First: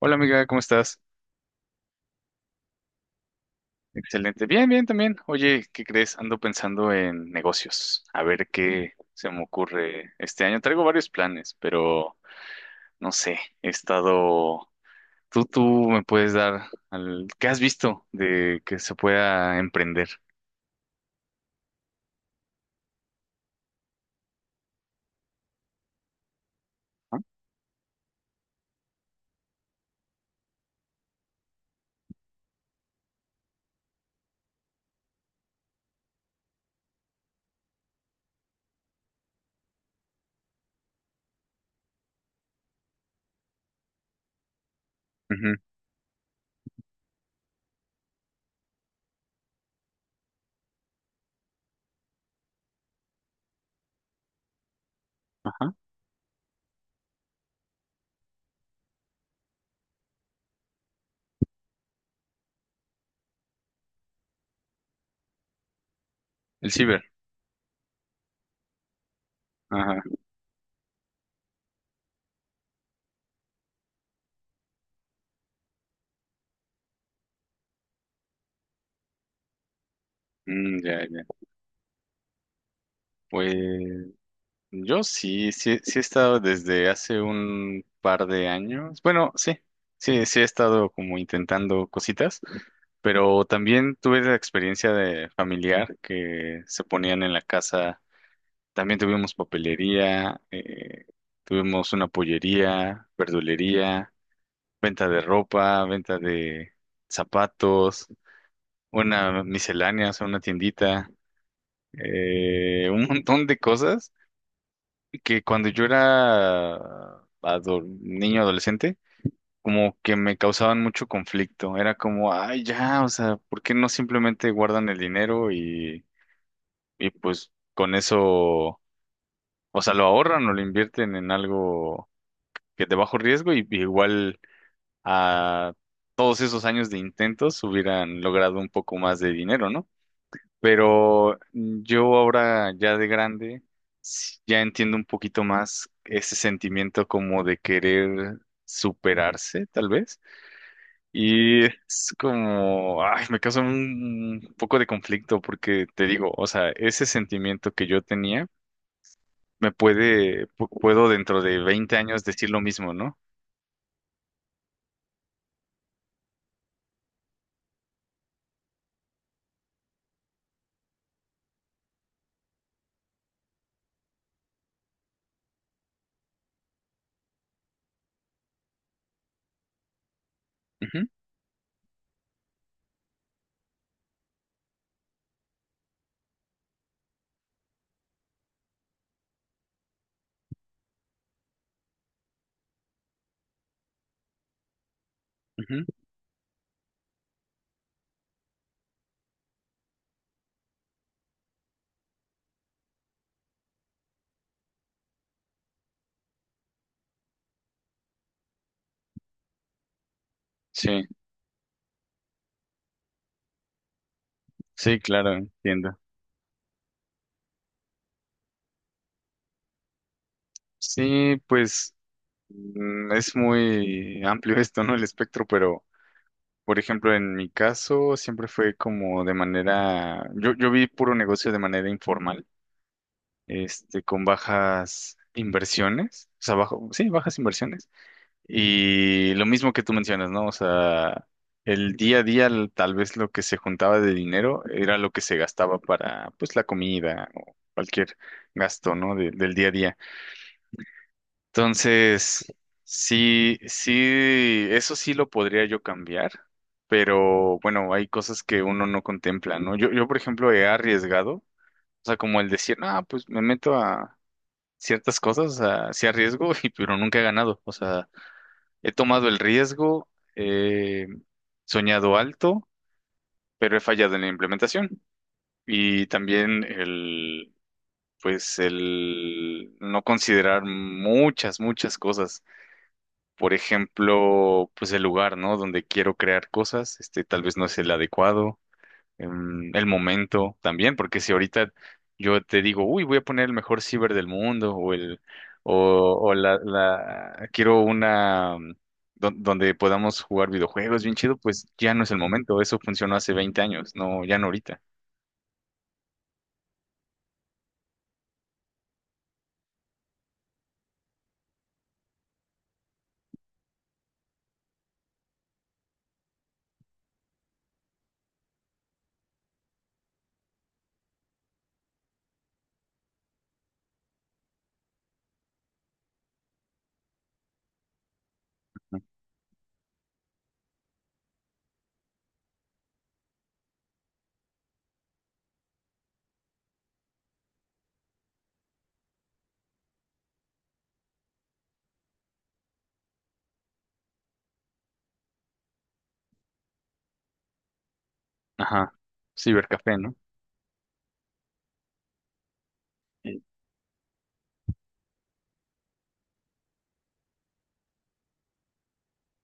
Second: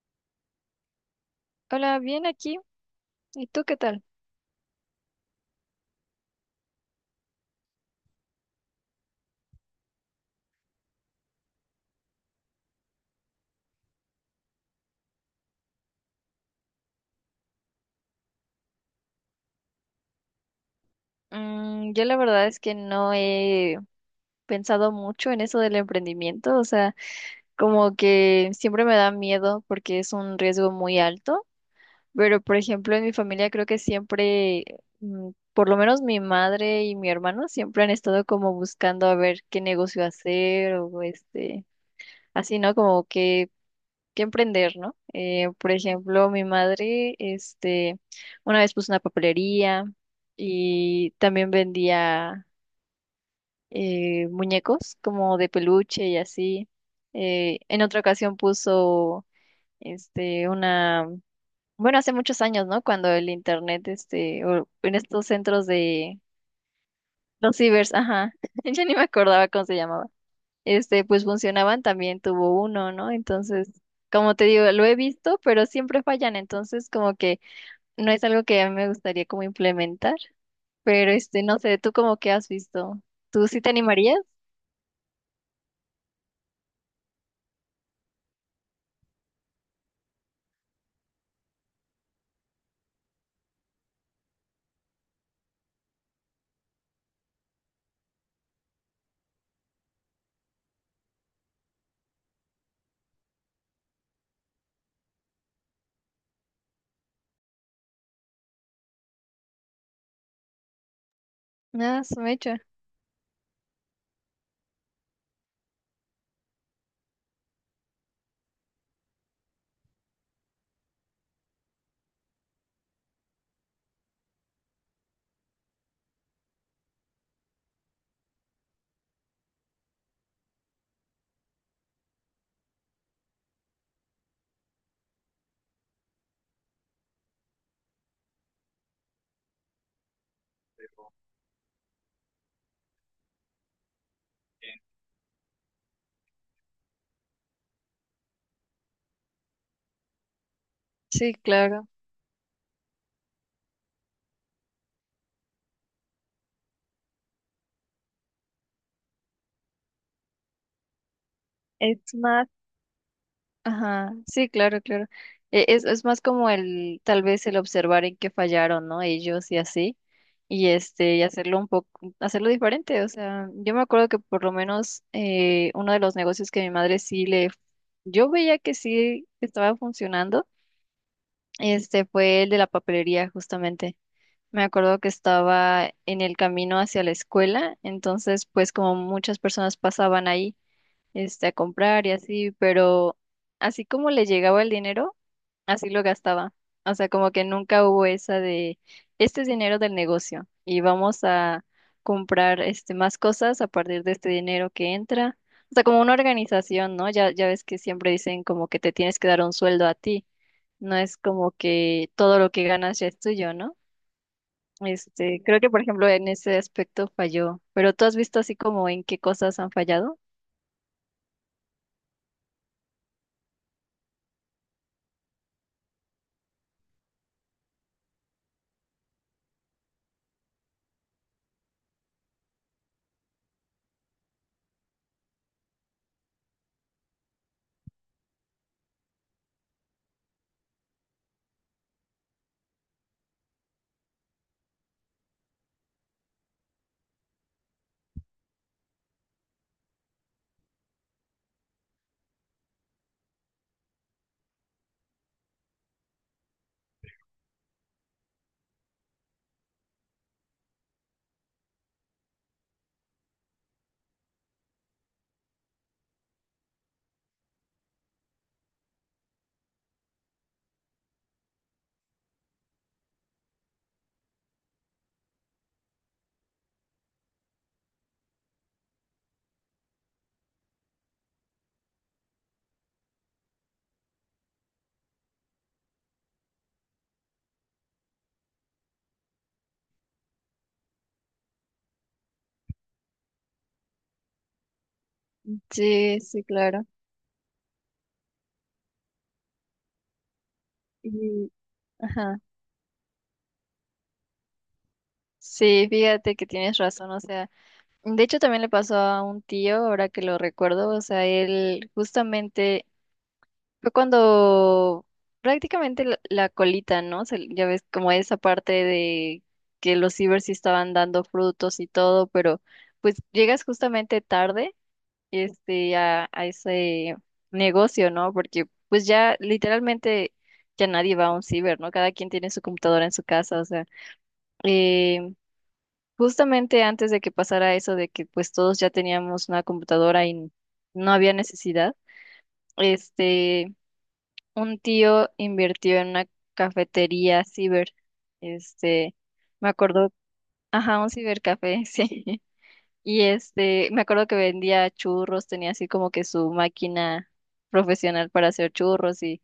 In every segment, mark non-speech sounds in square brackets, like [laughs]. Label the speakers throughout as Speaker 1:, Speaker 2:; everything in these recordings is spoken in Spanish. Speaker 1: Hola, amiga, ¿cómo estás?
Speaker 2: Hola, bien aquí. ¿Y tú qué tal?
Speaker 1: Excelente. Bien, bien también. Oye, ¿qué crees? Ando pensando en negocios. A ver qué se me ocurre este año. Traigo varios planes, pero no sé. He estado... Tú me puedes dar al... ¿Qué has visto de que se pueda emprender?
Speaker 2: Yo la verdad es que no he pensado mucho en eso del emprendimiento, o sea,
Speaker 1: Ah,
Speaker 2: como que siempre me da miedo porque es un riesgo muy alto, pero por ejemplo en mi familia creo que siempre, por lo menos mi madre y mi hermano siempre han estado como buscando a ver qué negocio hacer o así, ¿no? Como que emprender, ¿no?
Speaker 1: ujú.
Speaker 2: Por ejemplo, mi madre, una vez puso una papelería y también vendía muñecos como de
Speaker 1: Ajá.
Speaker 2: peluche y así. En otra ocasión puso, una, bueno, hace muchos años, ¿no? Cuando el internet, o en estos centros de
Speaker 1: El ciber.
Speaker 2: los cibers, ajá, [laughs] ya ni me acordaba cómo se
Speaker 1: Ajá.
Speaker 2: llamaba pues funcionaban, también tuvo uno, ¿no? Entonces, como te digo, lo he visto, pero siempre fallan, entonces como que no es algo que a mí me gustaría como implementar,
Speaker 1: Mm, ya,
Speaker 2: pero
Speaker 1: ya.
Speaker 2: no sé, ¿tú como que has visto? ¿Tú sí te
Speaker 1: Pues
Speaker 2: animarías?
Speaker 1: yo sí, sí, sí he estado desde hace un par de años. Bueno, sí, sí, sí he estado como intentando cositas. Pero también tuve la experiencia de familiar que se ponían en la casa. También tuvimos papelería, tuvimos una pollería, verdulería, venta de ropa, venta de zapatos, una miscelánea, o sea, una tiendita,
Speaker 2: Ah, su mecha.
Speaker 1: un montón de cosas que cuando yo era niño adolescente, como que me causaban mucho conflicto. Era como, ay, ya, o sea, ¿por qué no simplemente guardan el dinero y pues con eso, o sea, lo ahorran o lo invierten en algo que de bajo riesgo y igual a todos esos años de intentos hubieran logrado un poco más de dinero, ¿no? Pero yo ahora ya de grande sí, ya entiendo un poquito más ese sentimiento como de querer superarse, tal vez.
Speaker 2: Sí,
Speaker 1: Y
Speaker 2: claro.
Speaker 1: es como, ay, me causa un poco de conflicto porque te digo, o sea, ese sentimiento que yo tenía me puede, puedo dentro de 20
Speaker 2: Es
Speaker 1: años
Speaker 2: más.
Speaker 1: decir lo mismo, ¿no?
Speaker 2: Ajá, sí, claro, claro. Es más como el, tal vez el observar en qué fallaron, ¿no? Ellos y así. Y y hacerlo diferente. O sea, yo me acuerdo que por lo menos uno de los negocios que mi madre sí le, yo veía que sí estaba funcionando,
Speaker 1: Ujú,
Speaker 2: este fue el de la papelería, justamente. Me acuerdo que estaba en el camino hacia la escuela, entonces pues como muchas personas pasaban ahí a comprar y así, pero así como le llegaba el dinero,
Speaker 1: ujú.
Speaker 2: así lo gastaba. O sea, como que nunca hubo esa de, este es dinero del negocio y vamos a comprar más cosas a partir de este dinero que entra. O sea, como una organización, ¿no? Ya ves que siempre dicen como que te tienes que dar un sueldo a ti. No
Speaker 1: Sí,
Speaker 2: es como que todo lo que ganas ya es tuyo, ¿no?
Speaker 1: sí, claro,
Speaker 2: Creo que por
Speaker 1: entiendo.
Speaker 2: ejemplo en ese aspecto falló, pero ¿tú has visto así como en qué cosas han fallado?
Speaker 1: Sí, pues mm, es muy amplio esto, ¿no? El espectro, pero, por ejemplo, en mi caso siempre fue como de manera, yo vi puro negocio de manera informal, con bajas inversiones, o sea, bajo, sí, bajas inversiones. Y lo mismo que tú mencionas, ¿no? O sea, el día a día tal vez lo que se juntaba de dinero era lo que se gastaba para, pues, la comida o cualquier gasto, ¿no?, de- del día a día. Entonces, sí, sí, eso sí lo podría yo cambiar, pero bueno, hay cosas que uno no contempla, ¿no? Yo, por ejemplo, he arriesgado, o sea, como el decir, ah, pues me meto a ciertas cosas, o sea, sí arriesgo, [laughs] y, pero nunca he ganado, o sea. He tomado el riesgo, he soñado alto, pero he fallado en la implementación. Y también el, pues el no considerar muchas, muchas cosas. Por ejemplo, pues el lugar, ¿no? Donde quiero crear cosas, este tal vez no es el adecuado el momento también, porque si ahorita yo te digo, uy, voy a poner el mejor ciber del mundo o el
Speaker 2: Sí,
Speaker 1: o
Speaker 2: sí,
Speaker 1: la,
Speaker 2: claro.
Speaker 1: la quiero una mm, donde podamos jugar videojuegos bien chido,
Speaker 2: Y,
Speaker 1: pues ya no es el
Speaker 2: ajá.
Speaker 1: momento, eso funcionó hace 20 años, no, ya no ahorita.
Speaker 2: Sí, fíjate que tienes razón, o sea, de hecho también le pasó a un tío, ahora que lo recuerdo, o sea, él justamente fue cuando prácticamente la colita, ¿no? Ya ves como esa parte de que los cibers sí estaban dando frutos y todo, pero pues llegas justamente tarde, a ese negocio, ¿no? Porque
Speaker 1: ¿No?
Speaker 2: pues ya literalmente ya nadie va a un ciber, ¿no? Cada quien tiene su computadora en su casa, o sea. eh, Justamente antes de que pasara eso de que pues todos ya teníamos una computadora y no había necesidad, este, un tío invirtió en una cafetería ciber,
Speaker 1: Ajá,
Speaker 2: este, me
Speaker 1: cibercafé,
Speaker 2: acuerdo,
Speaker 1: ¿no?
Speaker 2: ajá, un cibercafé, [laughs] sí, y
Speaker 1: Sí.
Speaker 2: me acuerdo que vendía churros, tenía así como que su máquina profesional para hacer churros y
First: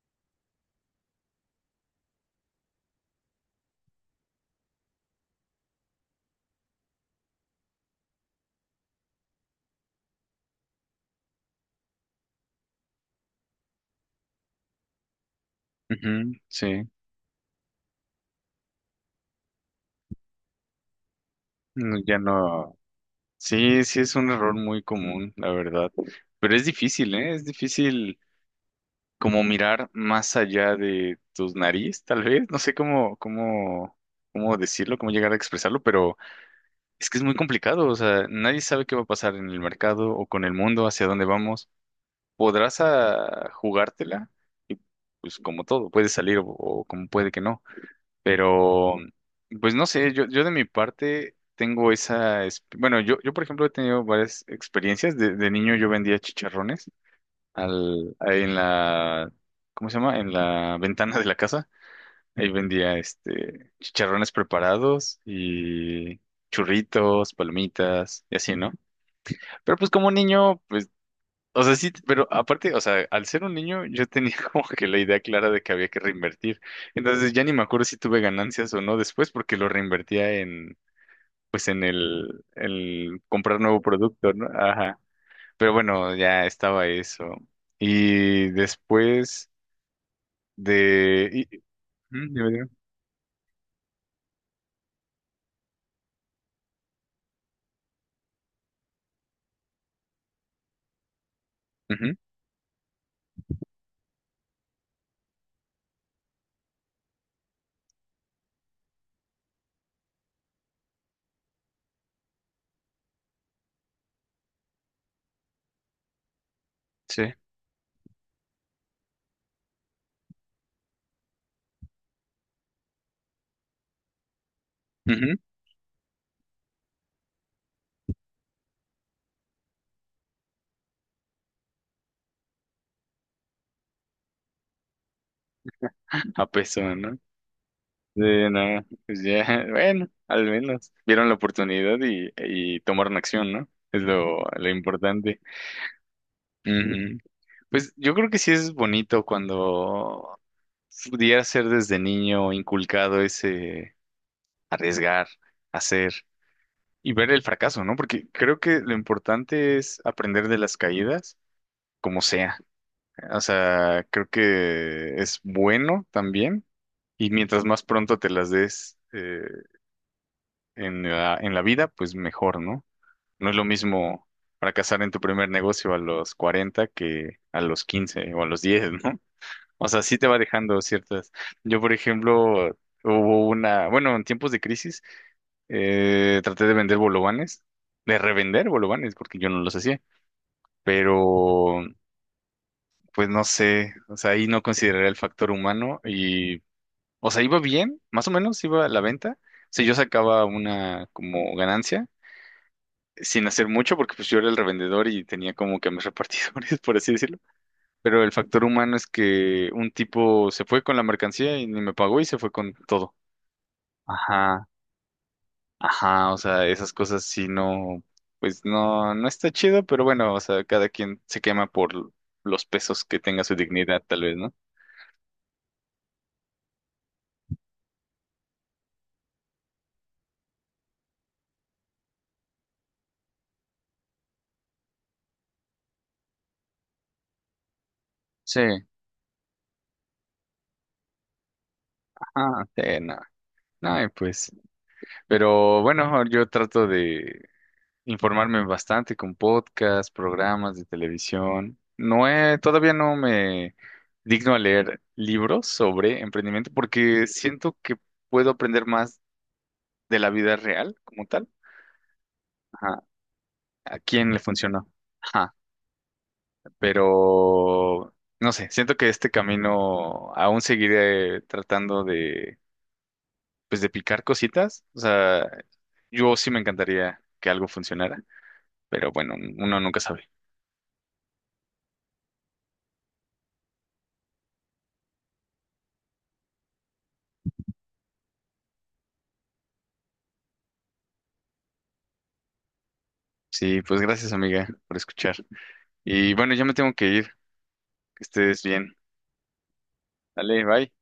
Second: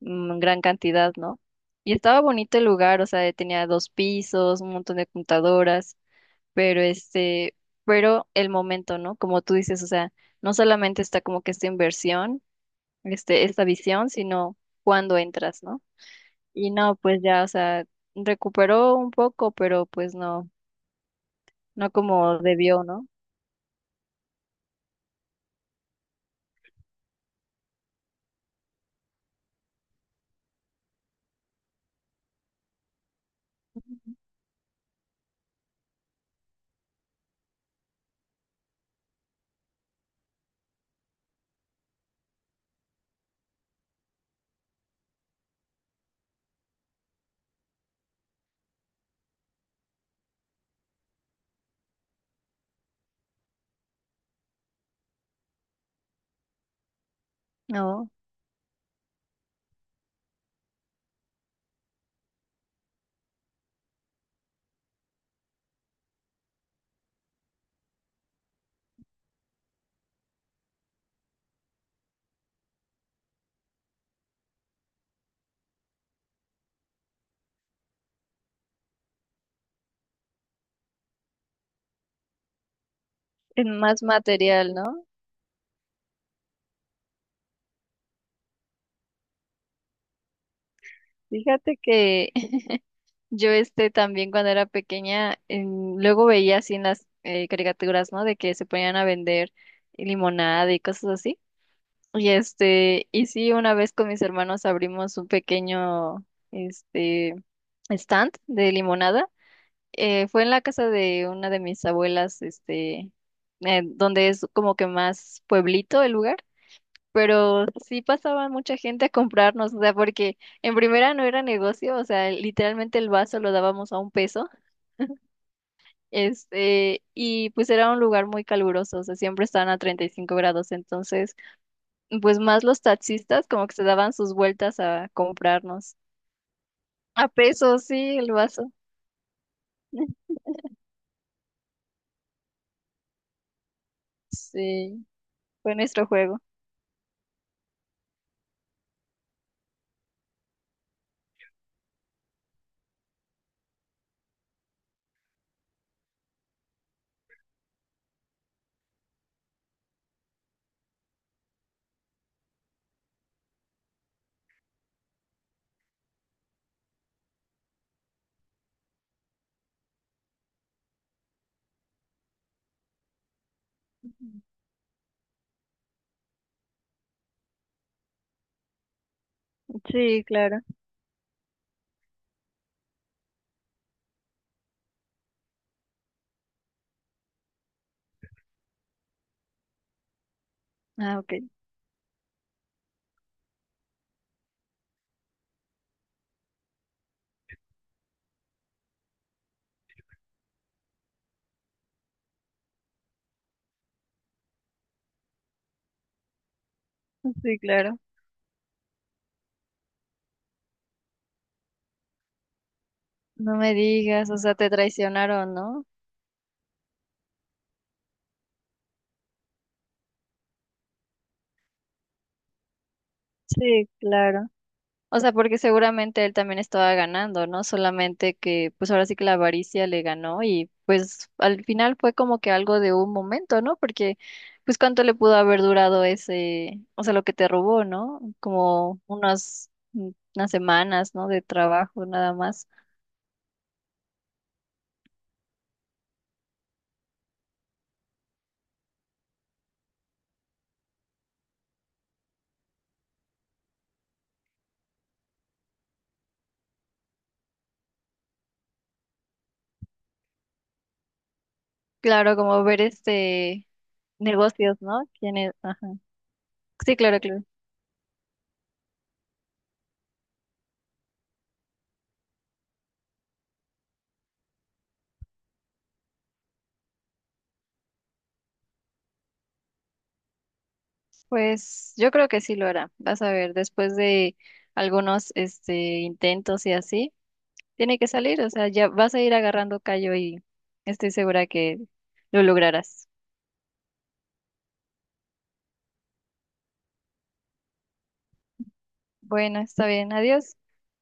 Speaker 2: gran cantidad, ¿no? Y estaba bonito el lugar, o sea, tenía dos pisos, un montón de computadoras pero pero el momento, ¿no? Como tú dices, o sea, no solamente está como que esta inversión, esta visión, sino cuando entras, ¿no?
Speaker 1: Ujú,
Speaker 2: Y
Speaker 1: sí.
Speaker 2: no, pues ya, o sea, recuperó un poco, pero pues no, no
Speaker 1: No, ya
Speaker 2: como
Speaker 1: no.
Speaker 2: debió, ¿no?
Speaker 1: Sí, sí es un error muy común, la verdad. Pero es difícil, ¿eh? Es difícil como mirar más allá de tus nariz, tal vez. No sé cómo, cómo, cómo decirlo, cómo llegar a expresarlo, pero es que es muy complicado. O sea, nadie sabe qué va a pasar en el mercado o con el mundo, hacia dónde vamos. Podrás ah, jugártela y pues como todo, puede salir o como puede que no. Pero, pues no sé, yo de mi parte tengo esa... Bueno, yo por ejemplo he tenido varias experiencias. De niño yo vendía chicharrones
Speaker 2: No,
Speaker 1: al, ahí en la, ¿cómo se llama? En la ventana de la casa. Ahí vendía este chicharrones preparados y churritos, palomitas y así, ¿no? Pero pues como niño, pues, o sea, sí, pero aparte, o sea, al ser un niño yo tenía [laughs] como que la idea clara de que había que reinvertir. Entonces ya ni me acuerdo si tuve ganancias o no después porque lo reinvertía en, pues en el comprar
Speaker 2: es
Speaker 1: nuevo
Speaker 2: más
Speaker 1: producto, ¿no?
Speaker 2: material,
Speaker 1: Ajá.
Speaker 2: ¿no?
Speaker 1: Pero bueno, ya estaba eso. Y después De...
Speaker 2: Fíjate que
Speaker 1: ujú, dime, dime.
Speaker 2: [laughs] yo también cuando era pequeña, luego veía así en las caricaturas, ¿no? De que se ponían a vender limonada y cosas así.
Speaker 1: Ujú,
Speaker 2: Y y sí, una vez con mis hermanos abrimos un pequeño, este, stand de limonada. Fue en la casa de una de mis abuelas, donde es como que más pueblito el lugar.
Speaker 1: sí.
Speaker 2: Pero sí pasaba mucha gente a comprarnos, o sea, porque en primera no era negocio, o sea, literalmente el vaso lo dábamos a un peso,
Speaker 1: Ujú.
Speaker 2: y pues era un lugar muy caluroso, o sea, siempre estaban a 35 grados, entonces pues más los taxistas como que se daban sus vueltas a comprarnos.
Speaker 1: A peso, ¿no?
Speaker 2: A pesos, sí, el
Speaker 1: De
Speaker 2: vaso.
Speaker 1: nada. Pues ya, [laughs] bueno,
Speaker 2: [laughs]
Speaker 1: al menos vieron la oportunidad y tomaron acción, ¿no? Es lo
Speaker 2: Sí,
Speaker 1: importante.
Speaker 2: fue nuestro juego.
Speaker 1: Ujú. Pues yo creo que sí es bonito cuando pudiera ser desde niño inculcado ese arriesgar, hacer y ver el fracaso, ¿no? Porque creo que lo importante es aprender de las caídas, como sea. O sea, creo que es bueno también. Y mientras más pronto te las des en la vida, pues mejor, ¿no? No es lo mismo fracasar en tu primer negocio a los 40 que a los 15 o a los 10, ¿no? O sea, sí
Speaker 2: Sí,
Speaker 1: te va
Speaker 2: claro.
Speaker 1: dejando ciertas. Yo, por ejemplo, hubo una, bueno, en tiempos de crisis, traté de vender bolovanes, de revender bolovanes, porque yo no los hacía,
Speaker 2: Ah, ok.
Speaker 1: pero pues no sé, o sea, ahí no consideré el factor humano y... O sea, iba bien, más o menos iba a la venta. O sea, yo sacaba una como ganancia sin hacer mucho porque pues yo era el revendedor y tenía como que a mis [laughs] repartidores, por así decirlo.
Speaker 2: Sí, claro.
Speaker 1: Pero el factor humano es que un tipo se fue con la mercancía y ni me pagó y se fue con todo.
Speaker 2: No me digas, o sea,
Speaker 1: Ajá,
Speaker 2: te traicionaron, ¿no?
Speaker 1: ajá, o sea, esas cosas sí no, pues no, no está chido, pero bueno, o sea, cada quien se quema por los pesos que tenga su
Speaker 2: Sí,
Speaker 1: dignidad, tal vez,
Speaker 2: claro.
Speaker 1: ¿no?
Speaker 2: O sea, porque seguramente él también estaba ganando, ¿no? Solamente que pues ahora sí que la avaricia le ganó y pues al final fue como que algo de un momento, ¿no? Porque pues cuánto le pudo haber durado ese, o sea, lo que te robó, ¿no?
Speaker 1: Sí,
Speaker 2: Como unas, unas semanas, ¿no? De trabajo nada
Speaker 1: ajá,
Speaker 2: más.
Speaker 1: sí, no. No, y pues, pero bueno, yo trato de informarme bastante con podcasts, programas de televisión. No he, todavía no me digno a leer libros sobre emprendimiento porque siento que puedo aprender más de la vida real como tal.
Speaker 2: Claro, como ver
Speaker 1: Ajá. ¿A quién le
Speaker 2: negocios,
Speaker 1: funcionó?
Speaker 2: ¿no? ¿Quién es?
Speaker 1: Ajá.
Speaker 2: Ajá. Sí, claro, claro.
Speaker 1: Pero no sé, siento que este camino aún seguiré tratando de, pues, de picar cositas. O sea, yo sí me encantaría que algo funcionara, pero bueno, uno nunca sabe.
Speaker 2: Pues yo creo que sí lo hará. Vas a ver, después de algunos intentos y así. Tiene que salir, o sea, ya vas a ir agarrando callo y estoy segura que lo lograrás.
Speaker 1: Sí, pues gracias, amiga, por escuchar. Y bueno, ya me tengo que ir. Que estés bien.
Speaker 2: Bueno, está bien, adiós.
Speaker 1: Dale, bye.